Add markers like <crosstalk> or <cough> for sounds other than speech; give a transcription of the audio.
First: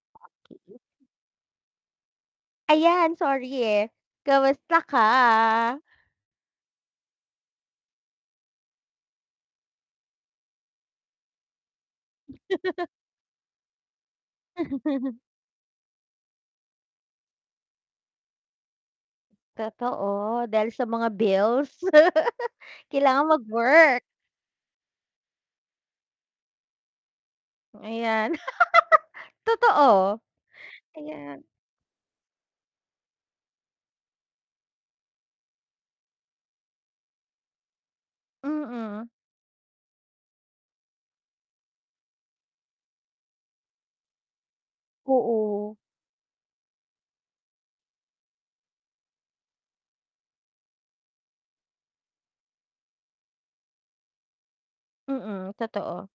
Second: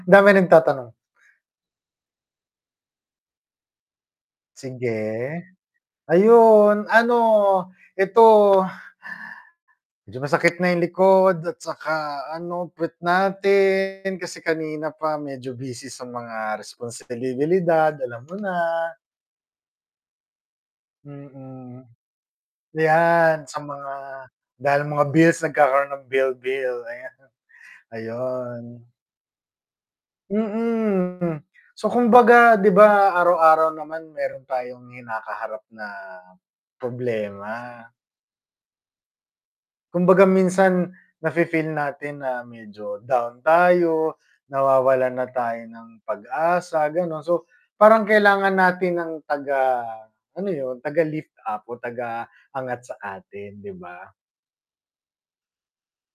Daming nagtatanong. Ayan, sorry, eh, kamusta ka? Sige, ayon, ano, eto medyo masakit na yung likod at saka ano <laughs> puwet natin, kasi kanina pa <laughs> medyo busy sa mga responsibilidad alam mo na. Totoo, dahil sa mga bills, Mm. <laughs> kailangang Yan sa mga mag-work. dahil mga bills nagkakaroon ng bill-bill, ayan. Ayan, Ayun. <laughs> totoo, Mm. ayan. So, kumbaga 'di ba, araw-araw naman meron tayong kinakaharap na problema? Mm. Kumbaga minsan, na-fe-feel natin na medyo down tayo, nawawalan na tayo Oo. ng pag-asa, ganon. So parang kailangan natin ng taga ano yun, taga lift up o taga angat sa atin, 'di ba? Mm, totoo.